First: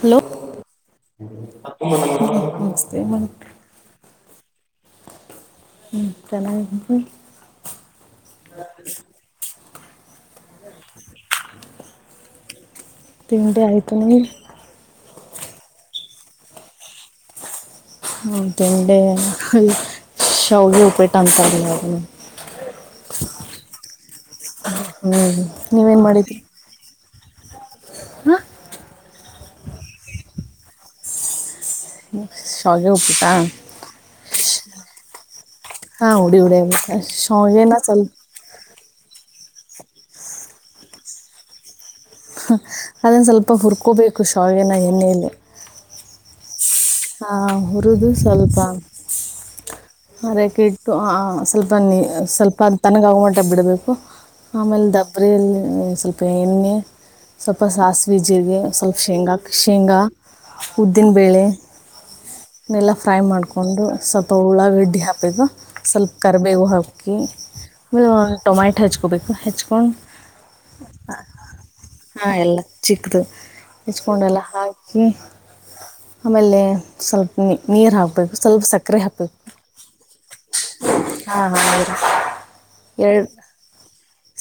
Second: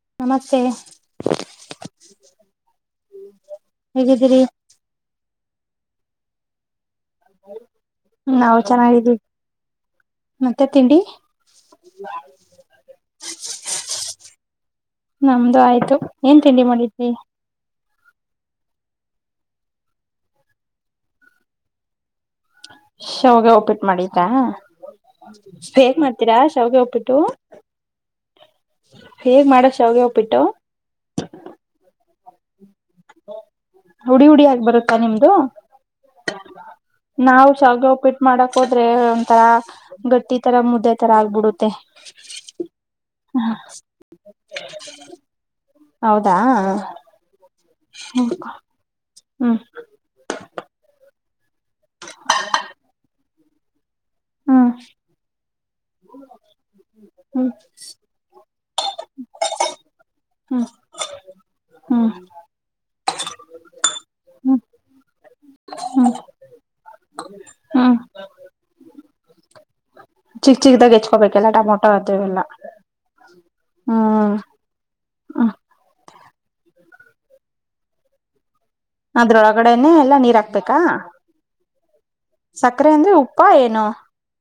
Hello ನಮಸ್ತೆ ನಮಸ್ತೆ ಹೇಗಿದ್ದೀರಿ ಹ್ಮ್ ಚೆನ್ನಾಗಿ ನಾವು ಚೆನ್ನಾಗಿದ್ದೀವಿ ಮತ್ತೆ ತಿಂಡಿ ಹ [unintelligible] ತಿಂಡಿ ಆಯ್ತು ನಿ [unintelligible] ನಮ್ದು ಆಯ್ತು ಏನ್ ತಿಂಡಿ ಮಾಡಿದ್ರಿ ಅವುನ್ ತಿಂಡೆ ಶಾವಿಗೆ ಉಪ್ಪಿಟ್ ಅಂತರಲ್ಲ ಅದು ಶಾವಿಗೆ ಉಪ್ಪಿಟ್ಟು ಮಾಡಿದ್ದ ಹ್ಞೂ ಹೇಗ್ ಮಾಡ್ತೀರಾ ಶಾವಿಗೆ ಉಪ್ಪಿಟ್ಟ್ ಟು [unintelligible] ಹಾ ಹೇಗ ಮಾಡದ ಶಾವಿಗೆ ಉಪ್ಪಿಟ್ಟು ಟಕ್ ಹ್ಹ ಹಿಜಸ್ ಶಾವಿಗೆ ಉಪ್ಪಿಟಾ ಹುಡಿ ಹುಡಿ ಟಕ್ ಆಗಿ ಬರುತ್ತಾ ನಿಮ್ಮದು ಪ್ಚ್ ಹಾ ಉಡಿ ಉಡಿ ಪ್ಚ್ ಇರುತ್ತೆ ಶಾವಗೇನಾ ಸ್ವಲ್ಪ. ತ್ತಾ ಗಟ್ಟಿ ತರ ಮುದ್ದೆ ತರ ಆಗ್ಬಿಡುತ್ತೆ ಹ್ಹ ಅದುನ ಸ್ವಲ್ಪ ಹುರ್ಕೋಬೇಕು ಶಾವಗೇನ ಎಣ್ಣೆಯಲ್ಲಿ. ದಾ ಆಆಆ ಹುರುದು ಸ್ವಲ್ಪ ಹ್ಮ್ ಜ್ಜಿ ಆರಕಿಟ್ಟು. ಆ ಸ ಸ್ವಲ್ಪ ನೀ ಸ್ವಲ್ಪ ತನ್ನಗ ಆಗುವಟ ಗಂಟಾ ಬಿಡಬೇಕು ಹ್ಮ್ ಆಮೇಲೆ ದಬ್ಬರಿಲ್ಲಿ ಸ್ವಲ್ಪ ಎಣ್ಣೆ ಹ್ಮ್ ಸ್ವಲ್ಪ ಸಾಸಿವೆ ಜಿರ್ಗೆ ಸ್ವಲ್ಪ ಶೇಂಗಾಕ ಶೇಂಗಾ ಪ್ಚ್ ಉದ್ದಿನಬೇಳೆ. ಹಾ ಇವನ್ನೆಲ್ಲ ಫ್ರೈ ಮಾಡ್ಕೊಂಡು ಸ್ವಲ್ಪ ಉಳ್ಳಾಗಡ್ಡಿ ಹಾಕ್ಬೇಕು ಸ್ವಲ್ಪ ಕರಿಬೇವು ಹಾಕಿ ಹ್ಮ್ ಆಮೇಲೆ ಟೊಮೆಟ ಹಚ್ಕೋಬೇಕು ಹೆಚ್ಚ ಪ್ಪಾ ಚಿಕ್ಕ್ ಚಿಕ್ಕದಾಗಿ ಹೆಚ್ಕೋಬೇಕಲ್ಲ ಟಮೊಟೊ ಆದ ಹಾಂ ಎಲ್ಲ ಚಿಕ್ಕದು ಹೆಚ್ಕೊಂಡೆಲ್ಲ ಹಾಕಿ ಹ ಹಾ ಆಮೇಲೆ ಸ್ವಲ್ಪ ನೀ ನೀರ್ ಹಾಕ್ಬೇಕು ಸ್ವಲ್ಪ ಸಕ್ಕ ಅದ್ರೊಳಗಡೆನೆ ಎಲ್ಲಾ ನೀರ ಹಾಕ್ಬೇಕಾ ಹಾಂ ಹಾಂ ನೀರು ಸಕ್ಕರೆ ಅಂದ್ರೆ ಎರಡು ಉಪ್ಪ ಏನು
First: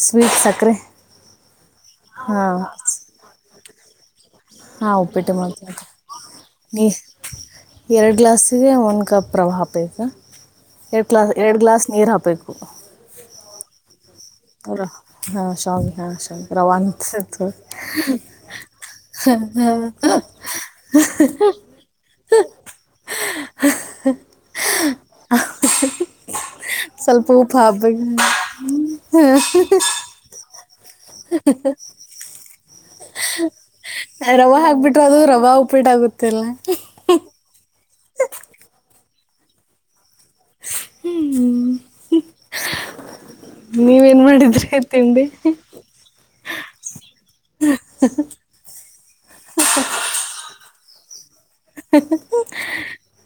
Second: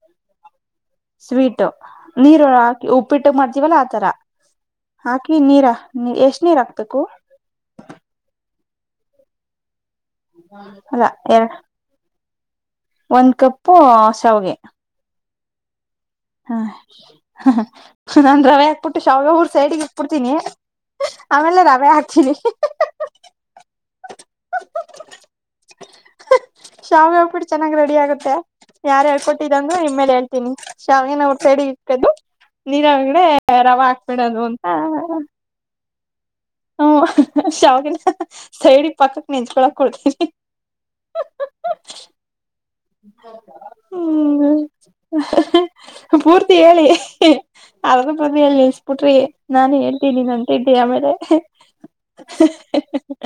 ಸ್ವೀಟ್ ಸಕ್ಕರೆ ಸ್ವೀಟು ನೀರು ಉಪ್ಪಿಟ್ಟಕ್ ಮಾಡ್ತೀವಲ್ಲ ಆತರ [unintelligible] ಹಾ ಉಪ್ಪಿಟ್ಟ ಹಾಕಿ ನೀರ ಮಾಡತೇವಿ ಎಷ್ಟ್ ನೀರ್ ನೀ ಹಾಕ್ಬೇಕು ಎರಡು ಗ್ಲಾಸಿಗ ಒಂದ್ ಕಫ್ ರವಾ ಹಾಕಬೇಕ ಎ ಅಲ್ಲ ಕ್ಲಾಸ್ ಎರ ಎರಡ್ ಗ್ಲಾಸ್ ನೀರ್ ಹಾಕಬೇಕ. ಕ್ಕ್ ಸ್ ಒಂದ್ ಕಪ್ಪು ಊ ಹಲೋ ಪ್ಚ್ ಹಾ ಶಾವಗೆ ಹಾ ಹ್ಹ ನಾನು ರವೆ ಹಾಕ್ಬಿಟ್ಟು ಶಾವಗೆ ಹುರುದು ಸೈಡಿಗೆ ಇಟ್ಟಬಿಡತೀನಿ ಹಿ ಆಮೇಲೆ ರವೆ ಹಾಕ್ತೀನಿ ಹ್ಹ್ಹ್ಹ್ಹ್ ಕ ಹಾ ಶಾವಗೆ ಸ್ವಲ್ಪ ಉಪ್ಪಿಟ್ಟು ಉಪ್ಪು ಚೆನ್ನಾಗ್ ರೆಡಿ ಹಾಕ್ಬೇಕು ಆಗುತ್ತೆ ಯಾರ ಹೇಳ್ಕೊಟ್ಟಿದ್ದು ಅಂದ್ರೆ ನಿಮ್ಮ ಮೇಲೆ ಹೇಳ್ತೀನಿ ಶಾವಗೆನಾ ಹುರುದು ಸೈಡಿಗೆ ಇಕ್ಕದು ನೀರ ಒಳಗಡೆ ರವ ಹಾಕ್ಬಿಡೋದು ರವೆ ಅಂತಆಆ ಹಾಕ್ಬಿಟ್ರೆ ಅದು ರವೆ ಉಪ್ಪಿಟ್ಟು ಆಗುತ್ತಲ್ಲ ಹು ಹ್ಹು ಶಾವಿಗೆ ಹಕ ಸೈಡಿ ಪಕ್ಕಕ್ ನೆಂಚಕೊಳಕು ಕೊಡ ಜಿಸ್ ಹುಯ್ಹು ಹ್ ನೀವೇನ ಮಾಡಿದ್ರಿ ತಿಂಡಿ? ಹ್ಮ್ ಪೂರ್ತಿ ಹೇಳಿ ಅರ್ಧ ಪದ ಹೇಳಿ ನಿಲ್ಸಿ ಪುಟ್ರಿ ನಾನು ಹೇಳ್ತೀನಿ ಅಂತ ಇದ್ದಿ ಆಮೇಲೆ [unintelligible]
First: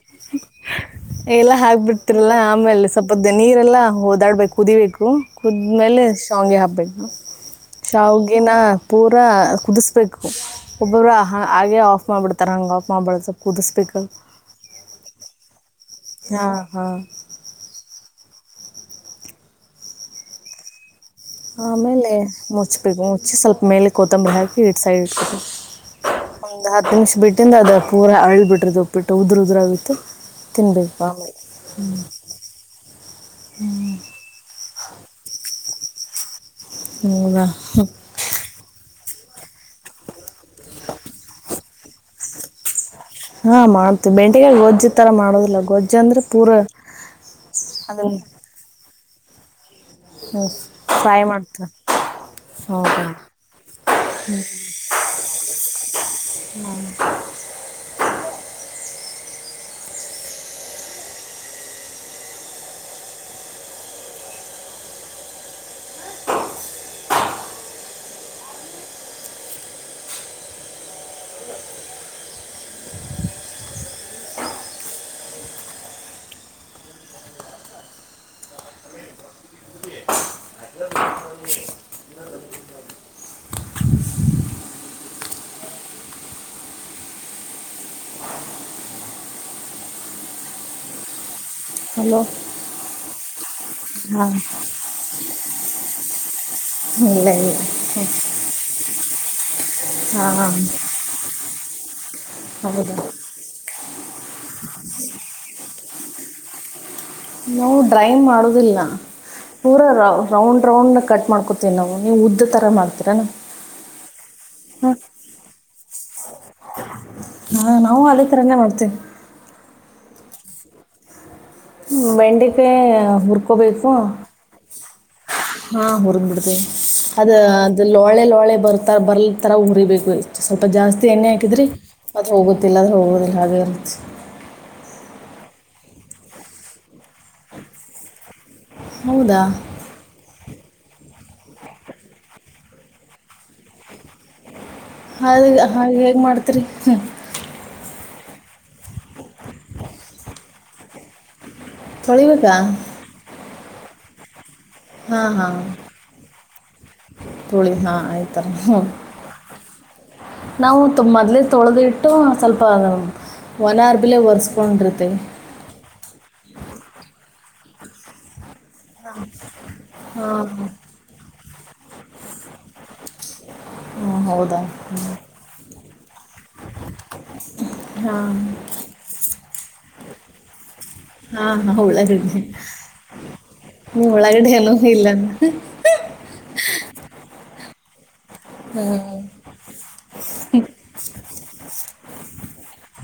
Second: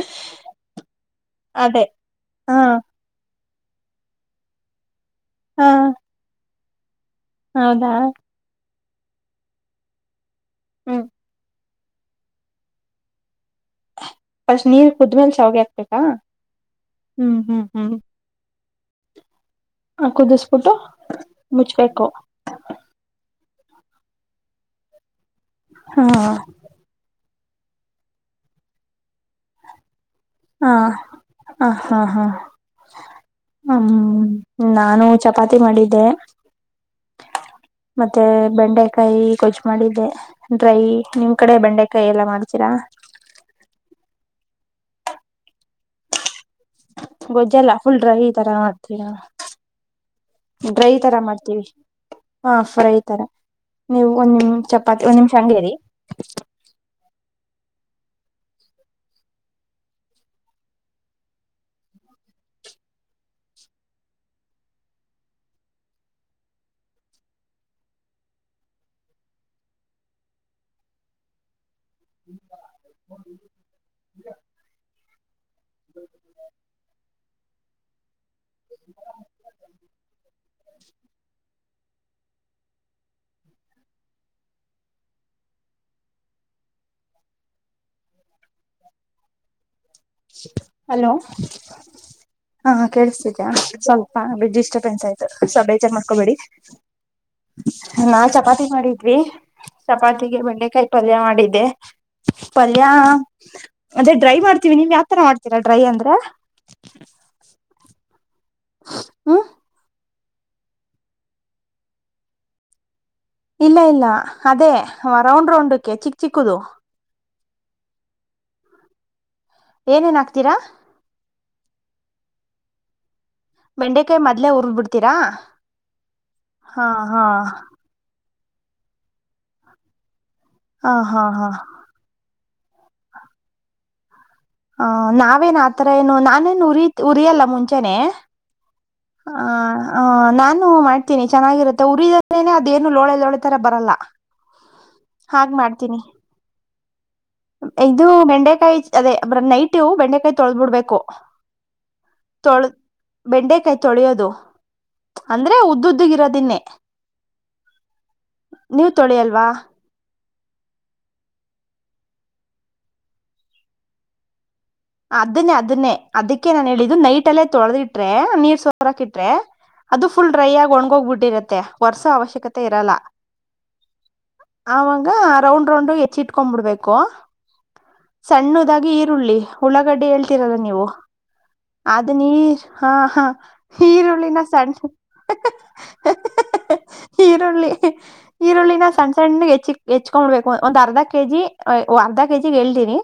ಎಲ್ಲಾ ಅದೇ ಹಾಕ್ಬಿಡ್ತಿರಲ್ಲಾ ಹಾ ಆಮೇಲೆ ಸ್ವಲ್ಪ ದ ನೀರೆಲ್ಲ ಓದಾಡ್ಬೇಕು ಕುದ್ದಿಬೇಕ ಹಾ ಕುದ್ಮೇಲೆ ಶಾಂವಗಿ ಹಾಕ ಬೇಕು ಹೌದಾ ಶಾವಗಿನ ಪೂರಾ ಕುದಿಸ್ಬೇಕು ಹ್ಮ್ ಒಬ್ಬೊಬ್ಬರು ಹಂಗೆ ಆಫ್ ಮಾಡಬಿಡ್ತಾರ ಹಂಗ ಆಫ್ ಮಾಡಬಾರ್ದ ಫಸ್ಟ್ ನೀರ ಕುದ್ಮೇಲೆ ಶ್ಯಾವಿಗೆ ಹಾಕ್ಬೇಕ ಹಾ ಹ್ಮ್ ಹ್ಮ್ ಹ್ಮ್ ಆ ಕುದಿಸ್ಬಿಟ್ಟು ಮುಚ್ಬೇಕು ಆಮೇಲೆ ಮುಚ್ಬೇಕು ಮುಚ್ಚಿ ಸ್ವಲ್ಪ ಮೇಲೆ ಕೊತ್ತಂಬರಿಹಾಕಿ ಎತ್ತಿ ಸೈಡ್ ಇಟ್ಟಕೋ ಹಾ ಒಂದ ಹತ್ತು ನಿಮಿಷ ಬಿಟ್ಟು ದಿಂದ ಅದ ಪೂರ ಅಳಿ ಬಿಟ್ರದುಪ್ಪಿಟ್ಟು ಉದ್ರ ಉದ್ರ ಆಗತ್ತು ಹಾ ಹ ಹಾ ಹಾ ಹ್ಮ್ ನಾನು ಚಪಾತಿ ಮಾಡಿದ್ದೆ ಹೌದಾ ಕೈ ಗೊಜ್ಜ ಮಾಡಿದ್ದೆ ಡ್ರೈ ನಿಮ್ ಕಡೆ ಬೆಂಡೆ ಕೈಯ ಎಲ್ಲ ಮಾಡ್ತೀರಾ? ಏನ ಗೊಜ್ಜ ತರ ಮಾಡೋದಿಲ್ಲ ಗೊಜ್ಜ ಅಂದ್ರ ಗೊಜ್ಜೆಲ್ಲ ಫುಲ್ ಡ್ರೈ ಈ ತರ [unintelligible] ಡ್ರೈ ತರ ಫ್ರೈ ಮಾಡ್ತೀವಿ ಮಾಡ್ತಾರೆ ಹಾ ಫ್ರೈ ಹೌದಾ ತರ ನೀವು ಒಂದ್ ನಿಮ ಚಪಾತಿ ಒಂದ್ ನಿಮಿಷ ಹಂಗೇರಿ [inaudible] ಹಲೋ ಹಲೋ ಹಾ ಕೇಳಸ್ತಿದ್ದೀಯಾ? [inaudible] ಸ್ವಲ್ಪ ಹಾಂ ಡಿಸ್ಟರ್ಬ್ಸ್ ಆಯಿತ್ ಸರ್ ಬೇಜಾರ್ ಮಾಡ್ಕೋಬೇಡಿ ಇಲ್ಲ ಇಲ್ಲ ರೀ ಚಪಾತಿಗೆ ಹಾಂ ಬೆಂಡೆಕಾಯಿ ಪಲ್ಯ ಮಾಡಿದ್ದೆ ಪಲ್ಯ ಹೌದಾ ಮತ್ತೆ ಡ್ರೈ ಮಾಡ್ತೀವಿ ನಿಮ್ ಯಾವತರ ಮಾಡ್ತೀರಾ ಡ್ರೈ ಅಂದ್ರೆ ನಾವು ಡ್ರೈನ್ ಮಾಡುದು ಇಲ್ಲ ಹ್ಮ್ ಊರಾರಾವ ರೌಂಡ್ ರೌಂಡ್ನ ಕಟ್ ಮಾಡ್ಕೊತೀವಿ ನಾವು ಉದ್ದತರ ಮಾಡ್ ಇಲ್ಲ ಇಲ್ಲ ಅದೇ ರೌಂಡ್ ರೌಂಡ್ ಚಿಕ್ ಚಿಕ್ಕದು ಹಾ ನಾವು ಅದೇ ತರನೇ ಮಾಡ್ತೇವಿ ಏನೇನ್ ಹಕ್ತೀರಾ ಬೆಂಡೆಕಾಯಿ ಉರ್ ಬೆಂಡೆಕಾಯಿ ಮೊದ್ಲೇ ಉರದುಕೋ ತ್ತೀರಾ ಹಾ ಉರ್ದು ಬಿಡ್ತಿವಿ ಅದ ಅದು ಲೋಳೆ ಲೋಳೆ ಬರ್ತ ಬರ್ಲ್ತರ ಉರಿ ಬೇಕು ಸ್ವಲ್ಪ ಹ ಜಾಸ್ತಿ ಹಾ ಎಣ್ಣೆ ಹಾ ಹಾಕಿದ್ರಿ ಹೋಗುದಿಲ್ಲ ಆದ್ರೆ ಹೋಗೋದಿಲ್ಲ ಹಾಗೆ [inaudible] ಹ ನಾವೇನ್ ಆತರ ಏನು ನಾನೇನು ಉರಿ ಉರಿಯಲ್ಲ ಮುಂಚೆನೆ ಹೌದಾ ಹ ಹ ನಾನ್ ಮಾಡ್ತೀನಿ ಚೆನ್ನಾಗಿರುತ್ತೆ ಉರಿದೇನೆ ಅದೇಏನು ಲೋಳೆಲೋಳೆ ತರ ಬರಲ್ಲ ಹಾಗ್ [unintelligible] ಮಾಡ್ತೀನಿ ಹೇಗ್ ಮಾಡ್ತಿರಿ ಇದು ಬೆಂಡೆಕಾಯಿ ಅದೇ ನೈಟ್ ಬೆಂಡೆಕಾಯಿ ತೊಳಬಿಡ್ಬೇಕು ತೊಳಿಬೇಕಾ ತೊಳದ್ ಬೆಂಡೆಕಾಯಿ ತೊಳೆಯದು ಹಾಂ ಅಂದ್ರೆ ಹಾಂ ಉದ್ದುದ್ದುಗಿರೋದನ್ನೇ ತೊಳಿ ಹಾಂ ಆಯ್ತರ ಹ್ಞೂ ನೀವ್ ತೊಳಿಯಲ್ವಾ ನಾವು ತೊಮೊದ್ಲೇ ತೊಳೆದ್ ಇಟ್ಟು ಸ್ವಲ್ಪ ಒಣ ಹರ್ಬಿಲೆ ಒರ್ಸ್ ಅದನ್ನೆ ಅದನ್ನೆ ಅದಕ್ಕೆ ನಾನ್ ಹೇಳಿದ್ದು ನೈಟ್ ದಲ್ಲೇ ತೊಳ್ದು ಇಟ್ಟರೆ ನೀರ್ ಸೊರ್ ಸೊರಕೆ ಇಟ್ಟರೆ ಅದು ಫುಲ್ ಹಾಂ ಡ್ರೈ ಆಗ್ ಒಣ್ ಹೋಗ್ಬಿಟ್ಟಿರತ್ತೆ ತ್ತೆ ವರ್ಸೊ ಅವಶ್ಯಕತೆ ಇರಲ್ಲ ಹಾಂ ಹೌದಾ ಅವಗ, ರೌಂಡ್, ರೌಂಡ್, ಎ. [inaudible] ಕೊಂಬಿಡ್ಬೇಕು, ಹಾಂ ಸಣ್ಣದಾಗಿ ಈರುಳ್ಳಿ. [inaudible] ರೆಡಿ, ಹೇಳ್ತರಲ್ಲ ನೀವು ಹಾಂ ಹಾಂ ಅದು! ನೀ, ಉಳ್ಳಾಗಡ್ಡಿ ಹ, ಹ ನೀವು ಈರುಳ್ಳಿನ, ಒಳಗಡೆ ಏನೂ ಸಣ್ಣ್.. ಇಲ್ಲ [unintelligible] ತಾಳಿ.. [unintelligible] ಈರುಳ್ಳಿನ, ಸಣ್ಣ್, ಹಾಂ ಸಣ್ಣ್, ಹೆಚ್ಚಿಕ್ ಹೆಚ್ಕೊಬಿಡ್ಬೇಕು! ಒಂದ್, ಅರ್ಧ, ಕೆಜಿ ಅರ್ಧ ಕೆ, ಜಿ, ಹೇಳ್ತೀನಿ!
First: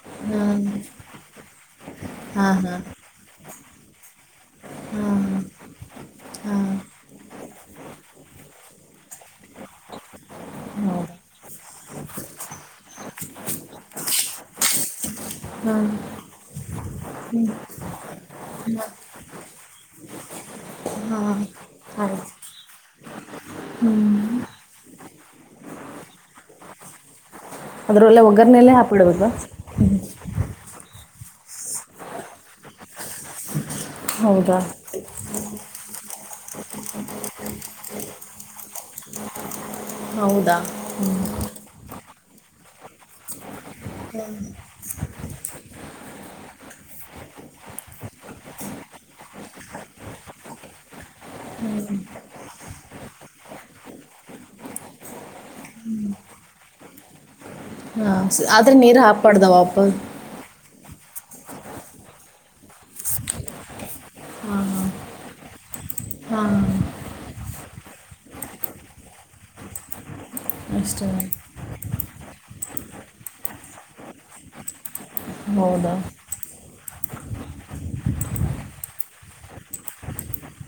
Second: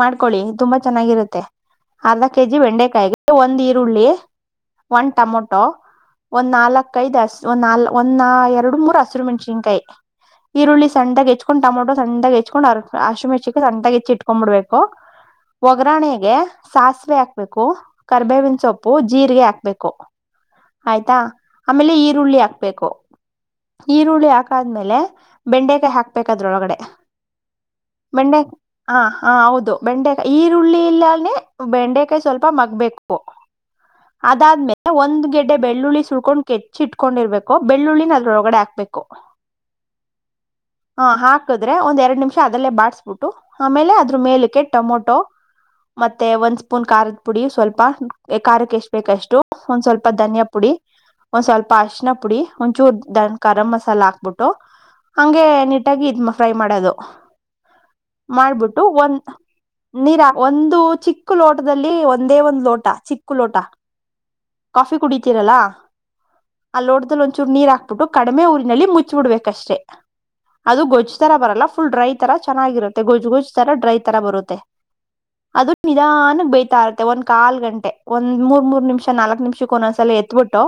ಮಾಡ್ಕೊಳ್ಳಿ ತುಂಬಾ? [inaudible] ಚೆನ್ನಾಗಿರುತ್ತೆ! ಅರ್ದ ಕೆಜಿ, ಹಾಂ ಹಾಂ ಬೆಂಡೆಕಾಯಿಗೆ ಒಂದು ಈ... [inaudible] ಈರುಳಿ.. [unintelligible] ಒನ್, ಟಮೊಟೊ, ಹಾಂ ಒಂದ್ ಹಾಂ ನಾಲ್ಕ, ಐದು ಹಸ್ ಒನ್, ನ ಒನಾ ಎರಡು, ಮೂರ್ ಹಸಿರು ಮೆಣಸಿ. [inaudible] ಇಂಕಾಯ್.. [inaudible] ಈರುಳ್ಳಿ, ಹಾಂ ಹೌದಾ ಸಣ್ಣ್ದಗೆ, ಹೆಚ್ಕೊಂಡು ಟೊಮೊಟೋ! [inaudible] ಸಣ್ಣ್ದಗೆ, ಹೆಚ್ಕೊಂಡ್, ಅರ್ ಆಶ್ರಮಚ್ಚಿಕ್ಕಗೆ ಸಣ್ಣ್ದಗೆ, ಹೆಚ್ಚಿ ಇಟ್ಕೊಂಡ್, ಬಿಡ್ಬೇಕು! [unintelligible] ಹಾಂ ಒಗ್ರಣೆಗೆ, ಸಾಸಿವೆ ಹಾಕ್ಬೇಕು, ಕರ್ಬೇವಿನ ಸೊಪ್ಪು, ಜೀರಿಗೆ ಹಾಕ್ಬೇಕು. [inaudible] ಆಯ್ತಾ, ಹಾಂ ಅಮೇಲೆ, ಆಯ್ತು ಈರುಳ್ಳಿ ಹಾಕ್ಬೇಕು. [inaudible] ಈರುಳ್ಳಿ, ಆಕಾದ್ಮೇಲೆ. [inaudible] ಬೆಂಡೆಕಾಯಿ, ಹಾಕ್ಬೇಕ್! ಅದ್ರ ಒಳಗಡೆ. [inaudible] ಅದ್ರಲ್ಲೆ, ಒಗ್ಗರ್ನಲ್ಲೇ, ಹಾಕ್ಬಿಡಬೇಕ.... [unintelligible] ಈರುಳ್ಳಿ, ಇಲ್ಲಾನೆ, ಬೆಂಡೆಕಾಯಿ ಸ್ವಲ್ಪ ಮಗ್ಬೇಕು? [inaudible] ಹೌದಾ ಅದಾದ್ಮೇಲೆ, ಒಂದ್, ಗೆಡ್ಡೆ ಬೆಳ್ಳುಳ್ಳಿ ಸುಲಕೊಂಡ್. [inaudible] ಕೆಚ್ಚಿ ಇ, ಟ್ಕೊಂಡಿರ್ಬೇಕು, ಬೆಳ್ಳುಳ್ಳಿನ ಅದ್ರೋಳಗಡೆ, ಹಾಕ್ಬೇಕು. ಹೌದಾ [inaudible] ಹಾ, ಹಾಕುದ್ರೆ, ಒಂದ್, ಎರಡ್, ನಿಮಿಷ್. [inaudible] ಅದಲ್ಲೇ, ಬಾಗ್ಸ್ಬಿಟ್ಟು. [inaudible] ಆಮೇಲೆ, ಅದ್ರ, ಮೇಲಿಕೆ ಟಮೊ. [inaudible] ಮತ್ತೆ, ಒಂದ್ ಸ್ಪೂನ್ ಕಾರದ, ಪುಡಿ ಸ್ವಲ್ಪ ಕಾರಕ್ಕೆ ಎಷ್ಟಬೇಕ್! ಅಷ್ಟು ಒಂದ್ ಸ್ವಲ್ಪ ಧನಿಯಾ ಪುಡಿ, ಒಂದ್ ಸ್ವಲ್ಪ ಅಶಿನ ಪುಡಿ ಒಂದ್ಚೂರ್, ದ ಕರಂ ಮಸಾಲ, ಹಾಕ್ಬಿಟ್ಟು ಹಂಗೆ, ನೀಟಾಗಿ ಇದ್ ಫ್ರೈ ಮಾಡೋದು. [inaudible] ಹ, ಆದ್ರೆ ನೀರು ಹಾಕುಬಾರದು, ಅವಾಗ. [inaudible] ನಿರಾ, ಒಂದ್... [inaudible] ಇದು, ಚಿಕ್ಕ ಲೋಟದಲ್ಲಿ, ಒಂದೇ ಒಂದ್ ಲೋಟ, ಚಿಕ್ಕ ಲೋಟ, ಹಾಂ ಕಾಫಿ ಕುಡಿತೀರಲ್ಲ! ಹಾಂ ಹಾಂ ಆ ಲೋಟದಲ್ಲಿ, ಒಂದಚೂರು, ನೀರ್ ಹಾಕ್ಬಿಟ್ಟು ಕಡಿಮೆ ಊರಿನಲ್ಲಿ ಮುಚ್ಚಬಿಡ್ಬೇಕಷ್ಟೆ. [inaudible] ಅದು, ಅಷ್ಟೇ ಗೊಜ್ಜ್ ತರ, ಬರಲ್ಲ. [inaudible] ಫುಲ್, ಡೈ, ತರ ಚೆನ್ನಾಗಿರುತ್ತೆ! ಗೊಜ್ ಗೋಜ್ ತರ ಡ್ರೈ ತರ ಬರುತ್ತೆ. [inaudible] ಅದು ಹೌದಾ ನಿಧಾನಕ್ಕೆ ಬೈತಾ ಇರುತ್ತೆ, ಒಂದ್ ಕಾಲ್ ಗಂಟೆ, ಒಂದ್, ಮೂರ್, ಮೂರ್, ನಿಮಿಷ ನಾಲ್ಕ್, ನಿಮಿಷಕ್ಕ ಒಂದೊಂದ್ಸಲ! ಎತ್ಬಿಟ್ಟು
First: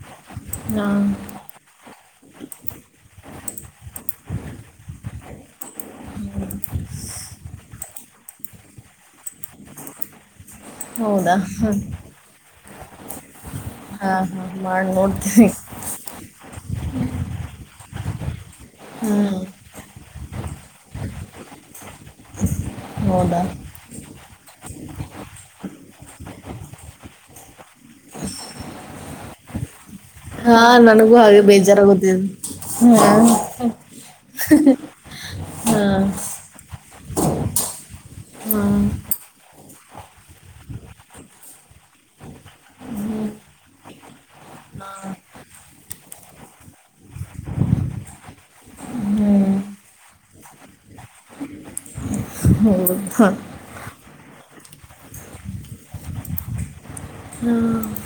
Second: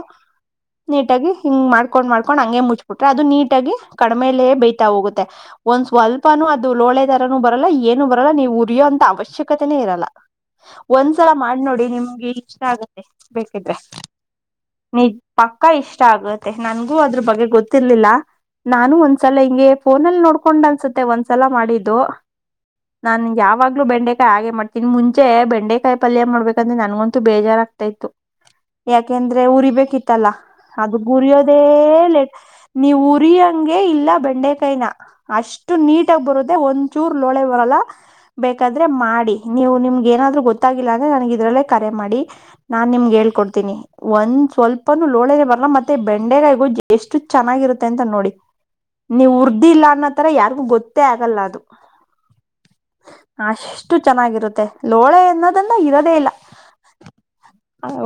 ಹಾಂ ನೀಟಾಗಿ ಹಿಂಗ್ ಮಾಡ್ಕೊಂಡ್ ಮಾಡ್ಕೊಂಡ್ ಹಂಗಗೆ ಮುಚ್ಬಿಟ್ರೆ, ಅದು ನೀಟಾಗಿ ಕಡಿಮೇಲೆೇ ಬೈತಾ ಹೋಗುತ್ತೆ! ಒಂದ್ ಸ್ವಲ್ಪನೂ ಅದು ಲೋಳೆ ತರನುೂ, ಬರಲ್ಲ ಏನು ಬರಲ್ಲ ನೀವು? [inaudible] ಕುಡಿಯೋಂಂತ, ಅವಶ್ಯಕತೆನೇ ಇರಲ್ಲ? [inaudible] ಒಂದ್ಸಲ, ಹೌದಾ ಮಾಡ್, ಹಾಂ ನೋಡಿ ನಿಮಗೆ? [inaudible] ಇಷ್ಟ, ಆಗತ್ತೆ ಬೇ.. ಹಾಂ ಹಾಂ ಮಾಡಿ [inaudible] ನಿಜ್ ನೋಡ್ತೀನಿ ಪಕ್ಕ ಇಷ್ಟ ಆಗತ್ ಮತ್ತ ನನ್ಗೂ ಅದ್ರ ಬಗ್ಗೆ ಗೊತ್ತಿರ್ಲಿಲ್ಲ ನಾನು ಹ್ಞೂ ಒಂದ್ಸಲ ಹಿಂಗೆ ಫೋನಲ್ಲಿ ನೋಡ್ಕೊಂಡ್ ಅನ್ಸುತ್ತೆ ಒಂದ್ಸಲ ಮಾಡಿದ್ದು ನಾನ್ ಹೌದಾ ಯಾವಾಗ್ಲೂ ಬೆಂಡೆಕಾಯಿ ಹಾಗೆ ಮಾಡ್ತನಿ ಮುಂಚೆ ಬೆಂಡೆಕಾಯಿ ಪಲ್ಯ ಮಾಡ್ಬೇಕಂದ್ರೆ ನನ್ಗಂತು ಬೇಜಾರಾಗಗ್ತಾ ಇತ್ತು ಯಾಕೆಂದ್ರೆ ಊರಿಬೇಕಿತ್ತು ಇತ್ತಲ್ಲ ಹಾಂ ಅದು ನನಗೂ ಹಾಗೆ ಉರಿಯೋದೇ ಬೇಜಾರಾಗುತ್ತೆ ನೀವು ಹಾಂ ಉರಿಯಂಗೆ ಇಲ್ಲ ಬೆಂಡೆಕಾಯನ ಅಷ್ಟ ಇಷ್ಟು ಹಾಂ ನೀಟ ಆಗಿ ಬರುದ ಒಂದ್ಚೂರು ಲೋಳೆ ಬರಲ್ಲ ಹಾಂ ಬೇಕಾದ್ರೆ ಮಾಡಿ ನೀವು ನಿಮ್ಗ ಏನಾದ್ರು ಗೊತ್ತಾಗಿಲ್ಲ ಅಂದ್ರೆ ನನ್ಗ ಇದ್ರಲ್ಲೇ ಕರೆ ಮಾಡಿ ನಾನ್ ನಿಮ್ಗೆ ಹೇಳ್ಕೊಡ್ತೀನಿ ಒಂದ್ ಸ್ವಲ್ಪನುೂ ಲೋಳೇನೆ ಬರ್ಲ್ಲ ಮತ್ತೆ ಬೆಂಡೆಗಗೋ ಎಷ್ಟು ಚೆನ್ನಾಗಿರುತ್ತೆ ಅಂತ ನೋಡಿ ನೀವ ಹ್ಮ್ ಉರದೀಲ್ಲಾ ಅನ್ನೋತರ ಯಾರಿಗು ಗೊತ್ತೇ ಆಗಲ್ಲ ಅದು ಹಾ ಎಷ್ಟು ಚೆನ್ನಾಗಿರುತ್ತೆ ಲೋಳೆ ಎನ್ನೋದನ್ನ ಇರೋದೆೇ ಇಲ್ಲ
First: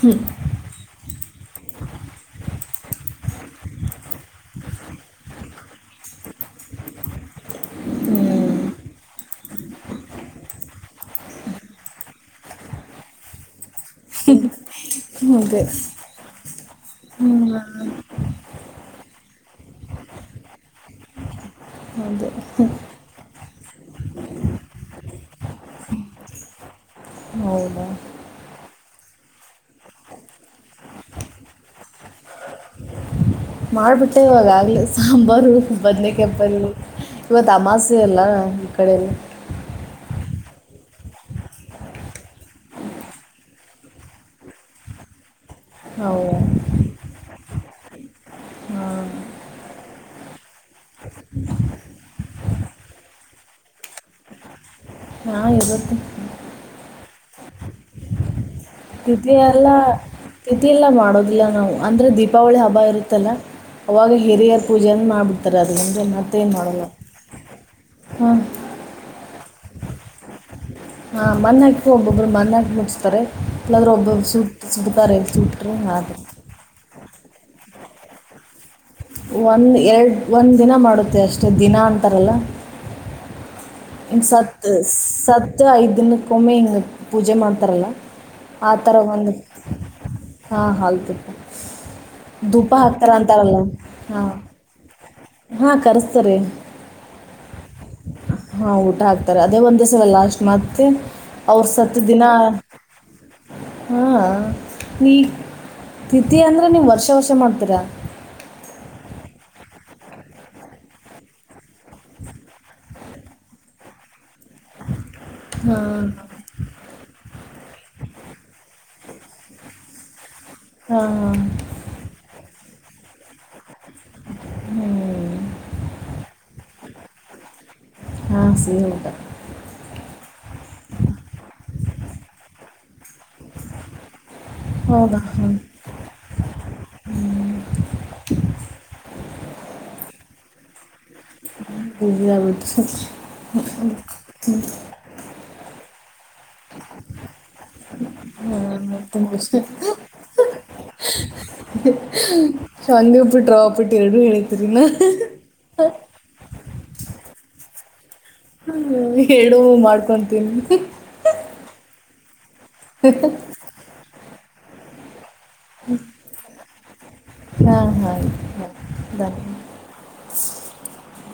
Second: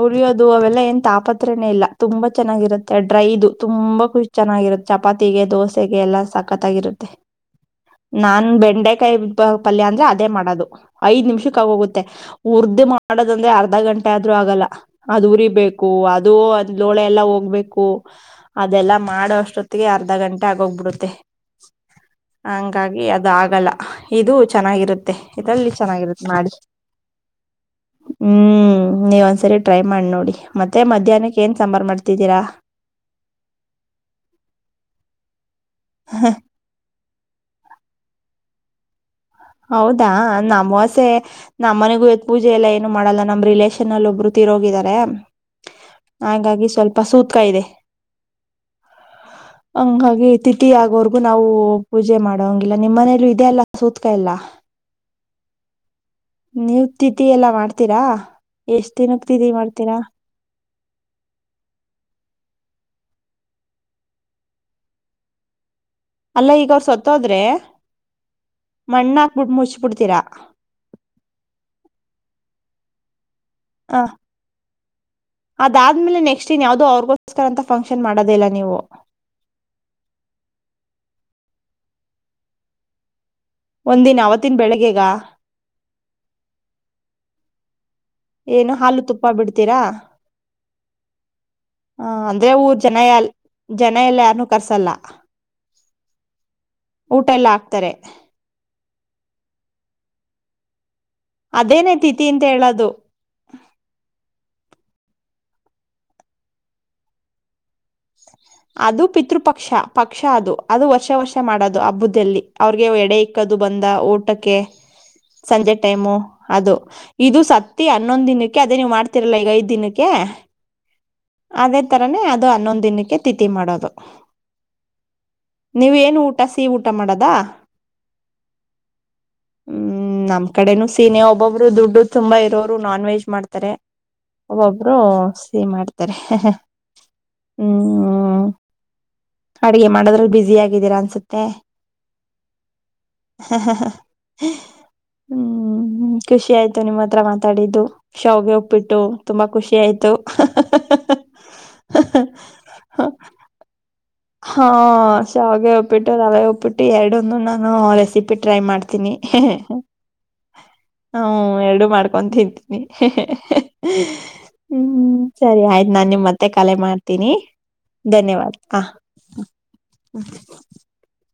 ಉರಿಯೋದು ಅವೆಲ್ಲ ಏನ್ ತಾಪತ್ರನೇ ಇಲ್ಲ ತುಂಬಾ ಚೆನ್ನಾಗಿರುತ್ತೆ ಡ್ರೈದು ತುಂಬಾ ಖುಷಿ ಚೆನ್ನಾಗಿರುತ್ತೆ ಚಪಾತಿಗೆ ದೋಸೆಗೆ ಎಲ್ಲಾ ಸಕತ್ತಾಗಿರುತ್ತೆ ನಾನ್ ಹ್ಮ್ ಬೆಂಡೆಕಾಯಿ ಬ ಪಲ್ಯ ಅಂದ್ರೆ ಅದೇ ಮಾಡೋದು ಐದ್ ನಿಮಿಷಕ್ಕ ಆಗೋಗುತ್ತೆ ಉರದ ಮಾಡೋದಂದ್ರೆ ಅರ್ಧ ಗಂಟೆ ಆದ್ರೂ ಆಗಲ್ಲ ಅದು ಅದೇ ಉರಿಬೇಕು ಅದು ದೋಳೆ ಎಲ್ಲ ಹ್ಮ್ ಹೋಗ್ಬೇಕು ಅದೆಲ್ಲಾ ಮಾಡುವಷ್ಟೊತ್ತಿಗೆ ಅರ್ಧ ಗಂಟೆ ಆಗೋಗ್ಬಿಡುತ್ತೆ ಅದೇ ಹಂಗಾಗಿ ಅದ ಆಗಲ್ಲ ಇದು ಚೆನ್ನಾಗಿರುತ್ತೆ ಇದಲ್ಲಿ ಚೆನ್ನಾಗಿರುತ್ತೆ ಮಾಡಿ ಹೌದಾ ಹ್ಮ್ ನೀವ ಒಂದ್ಸರಿ ಟ್ರೈ ಮಾಡಿ ನೋಡಿ ಮತ್ತೆ ಮಧ್ಯಾಹ್ನಕ್ಕೆ ಏನ್ ಸಾಂಬಾರ್ ಮಾಡ್ತಿದ್ದೀರಾ ಮಾಡ್ಬಿಟ್ಟೇವಾಗ ಆವಾಗಲೇ ಸಾಂಬಾರು ಬದಲಕ್ಕೆ ಬರ ಇವ ಅಮಾಸೆ ಅಲ್ಲ ಈ ಕಡೆಯಲ್ಲಿ ಹೌದಾ ನಮ್ಮ ಅಮಾವಾಸ್ಯೆ ಪೂಜೆ ನಮ್ಮ್ ಮನೆಗೂ ಪೂಜೆ ಎಲ್ಲ ಏನು ಮಾಡಲ್ಲ ನಮ್ಮ್ ರಿಲೇಶನ್ ಅಲ್ಲಿ ಒಬ್ರು ತಿರೋಗಿದ್ದಾರೆ ಹೌದಾ ಹಾಗಾಗಿ ಸ್ವಲ್ಪ ಸೂತ್ಕ ಇದೆ ಹಾಂ ಹಂಗಾಗಿ ತಿಥಿ ಆಗೋವರ್ಗು ನಾವು ಪೂಜೆ ಮಾಡೋಂಗಿಲ್ಲ ನಿಮ್ಮ್ ಮನ ಇದೆಲ್ಲ ಎಲ್ಲ ಹಾಂ ಇವತ್ತು ನೀವ್ ತಿಥಿಎಲ್ಲ ಮಾಡ್ತೀರಾ ಎಷ್ಟ್ ದಿನಕ್ತಿದಿ ಮಾಡ್ತೀರಾ ರತಿ ಎಲ್ಲ ಮಾಡೋದಿಲ್ಲ ನಾವು ಅಂದ್ರೆ ದೀಪಾವಳಿ ಹಬ್ಬ ಇರುತ್ತಲ್ಲ ಅವಾಗ ಹಿರಿಯರ ಪೂಜೆನ ಮಾಡ್ಬಿಡ್ತಾರೆ ಎಂದ ನತ್ತೇ ಅಲ್ಲ ಈಗ ಮಾಡಲ್ಲ ಅವ್ರು ಹ್ಮ ಮಣ್ಣಾಕ್ ಬಿಟ್ಟ ಮುಚ್ಬಿಡ್ತೀರಾ ಹಾ ಮನ್ ಆ್ತ ಒಬ್ಬೊಬ್ರು ಮನ್ಗಿ ಮುಗಿಸ್ತಾರೆ ಇಲ್ಲಾದ್ರರು ಹ ಒಬ್ಬಬ್ರು ಸೂಟ್ ಸುಡ್ತಾರೆ ಸೂಟರು ಆದ್ರ ಅಕ್ಕೋಸ್ಕರ ಅ ಫಂಕ್ಷನ್ ಮಾಡೋದಿಲ್ಲ ನೀವು ಒಂದು ಎರಡು ಒಂದು ದಿನ ಮಾಡುತ್ತೆ ಅಷ್ಟೆ ದಿನ ಅಂತಾರಲ್ಲ ಒಂದಿನ ಹಂಗ ಸತ್ ಅವತ್ತಿನ ಬೆಳಿಗ್ಗೆಗ ಸತ್ ಐದ್ ದಿನಕ್ಕೊಮ್ಮೆ ಹಿಂಗ ಪೂಜೆ ಮಾಡ್ತಾರಲ್ಲ ಏನು ಆತರ ಹಾಲು ತುಪ್ಪ ಒಂದು ಬಿಡ್ತೀರಾ ಹಾ ಆಲ್ತ ಹ ಅಂದ್ರೆ ಧೂಪ ಊರ್ ಜನ ಹಾಕ್ತಾರ ಎಲ್ ಅಂತಾರಲ್ಲ ಜನ ಎಲ್ಲ ಹಾ ಯಾರನ್ನು ಕರ್ಸಲ್ಲ ಹಾ ಕರ್ಸ್ತ ಸರಿ ಊಟ ಎಲ್ಲ ಹಾಕ್ತಾರೆ ಹಾ ಊಟ ಹಾಕ್ತಾರೆ ಅದೇ ಒಂದ್ ದಿವಸವೆಲ್ಲ ಅಷ್ಟಟ್ ಮತ್ತೆ ಅವ್ರ ಅದೇನೆ ಸತ್ತು ದಿನ ತಿಥಿ ಅಂತ ಹೇಳೋದು ಹಾ ನೀ ಥಿತಿಯ ಅಂದ್ರೆ ನೀವು ವರ್ಷ ವರ್ಷ ಮಾಡ್ತೀರಾ ಅದು ಪಿತೃಪಕ್ಷ ಪಕ್ಷ ಅದು ಅದು ವರ್ಷ ವರ್ಷ ಮಾಡೋದು ಹಬ್ಬ್ದದಲ್ಲಿ ಅವ್ರಿಗೆ ಎಡೆ ಇಕ್ಕದು ಬಂದ ಊಟಕ್ಕೆ ಸಂಜೆ ಹಾಂ ಟೈಮು ಅದು ಇದು ಸತ್ತ ಹನ್ನೊಂದ್ ದಿನಕ್ಕೆ ಅದೇ ನೀವ್ ಮಾಡ್ತಿರಲ್ಲ ಈಗ ಐದ್ ದಿನಕ್ಕೆ ಹಾ ಹಾ ತರೇ ಅದು ಹನ್ನೊಂದ್ ದಿನಕ್ಕೆ ತಿಥಿ ಮಾಡೋದು ನೀವ ಏನು ಊಟ ಸಿಹ ಊಟ ಮಾಡೋದಾ? ಹಾಂ ಸಿಹಿ ಊತ ಹ್ಮ್ ನಮ್ ಕಡೆನುೂ ಸೀನೆ ಒಬ್ಬೊಬ್ರು ದುಡ್ಡು ತುಂಬಾ ಇರೋರು ನಾನ್ ವೆಜ್ ಮಾಡ್ತಾರೆ ಒಬ್ಬೊಬ್ರು ಹೌದಾ ಸಿಹಿ ಮಾಡ್ತ ರೆ ಹ್ಮ್ ಅಡಗೆ ಮಾಡದ್ರಲ್ಲಿ ಬ್ಯುಸ ಆಗಿದ್ದೀರಾ ಅನ್ಸುತ್ತೆ [unintelligible] [unintelligible] ಹ್ಮ್ ಖುಷಿ ಆಯ್ತು ನಿಮ್ಮ ಹತ್ರ ಮಾತಾಡಿದ್ದು ಶಾವಗೆ ಒಪ್ಪಿಟ್ಟು ಆಗ್ಬಿಟ್ಟು ತುಂಬ ತುಂಬಾ ಖುಷಿ ಆಯ್ತು [unintelligible] ಶ್ಯಾವಂಗಿ ಉಪ್ಪಿಟ ರವಾ ಉಪ್ಪಿಟ್ಟ ಎರಡು ಹಾ ಶ್ಯಾವಿಗೆ ಉಪ್ಪಿಟ್ಟ ಉಪ್ಪಿಟ್ಟು ರವೆ ಉಪ್ಪಿಟ್ಟು ಎರಡನ್ನೂ ನಾನು ರೆಸಿಪಿ ಟ್ರೈ ಮಾಡ್ತೀನಿ ಸರಿ ಎರಡು ಮಾಡ್ಕೊಂಡ ತಿನ್ನಿ [unintelligible] ತಿನ್ನತಿನಿ [unintelligible] ಹ್ಮ್ ಸರಿ ಆಯ್ತು ನಾನ ನಿಮಗ ಮತ್ತೆ ಕರೆ ಮಾಡ ತಿ ಹಾಂ ಹಾಂ ಧನ್ಯವಾದ ಹ ಧನ್ಯವಾದ [unintelligible]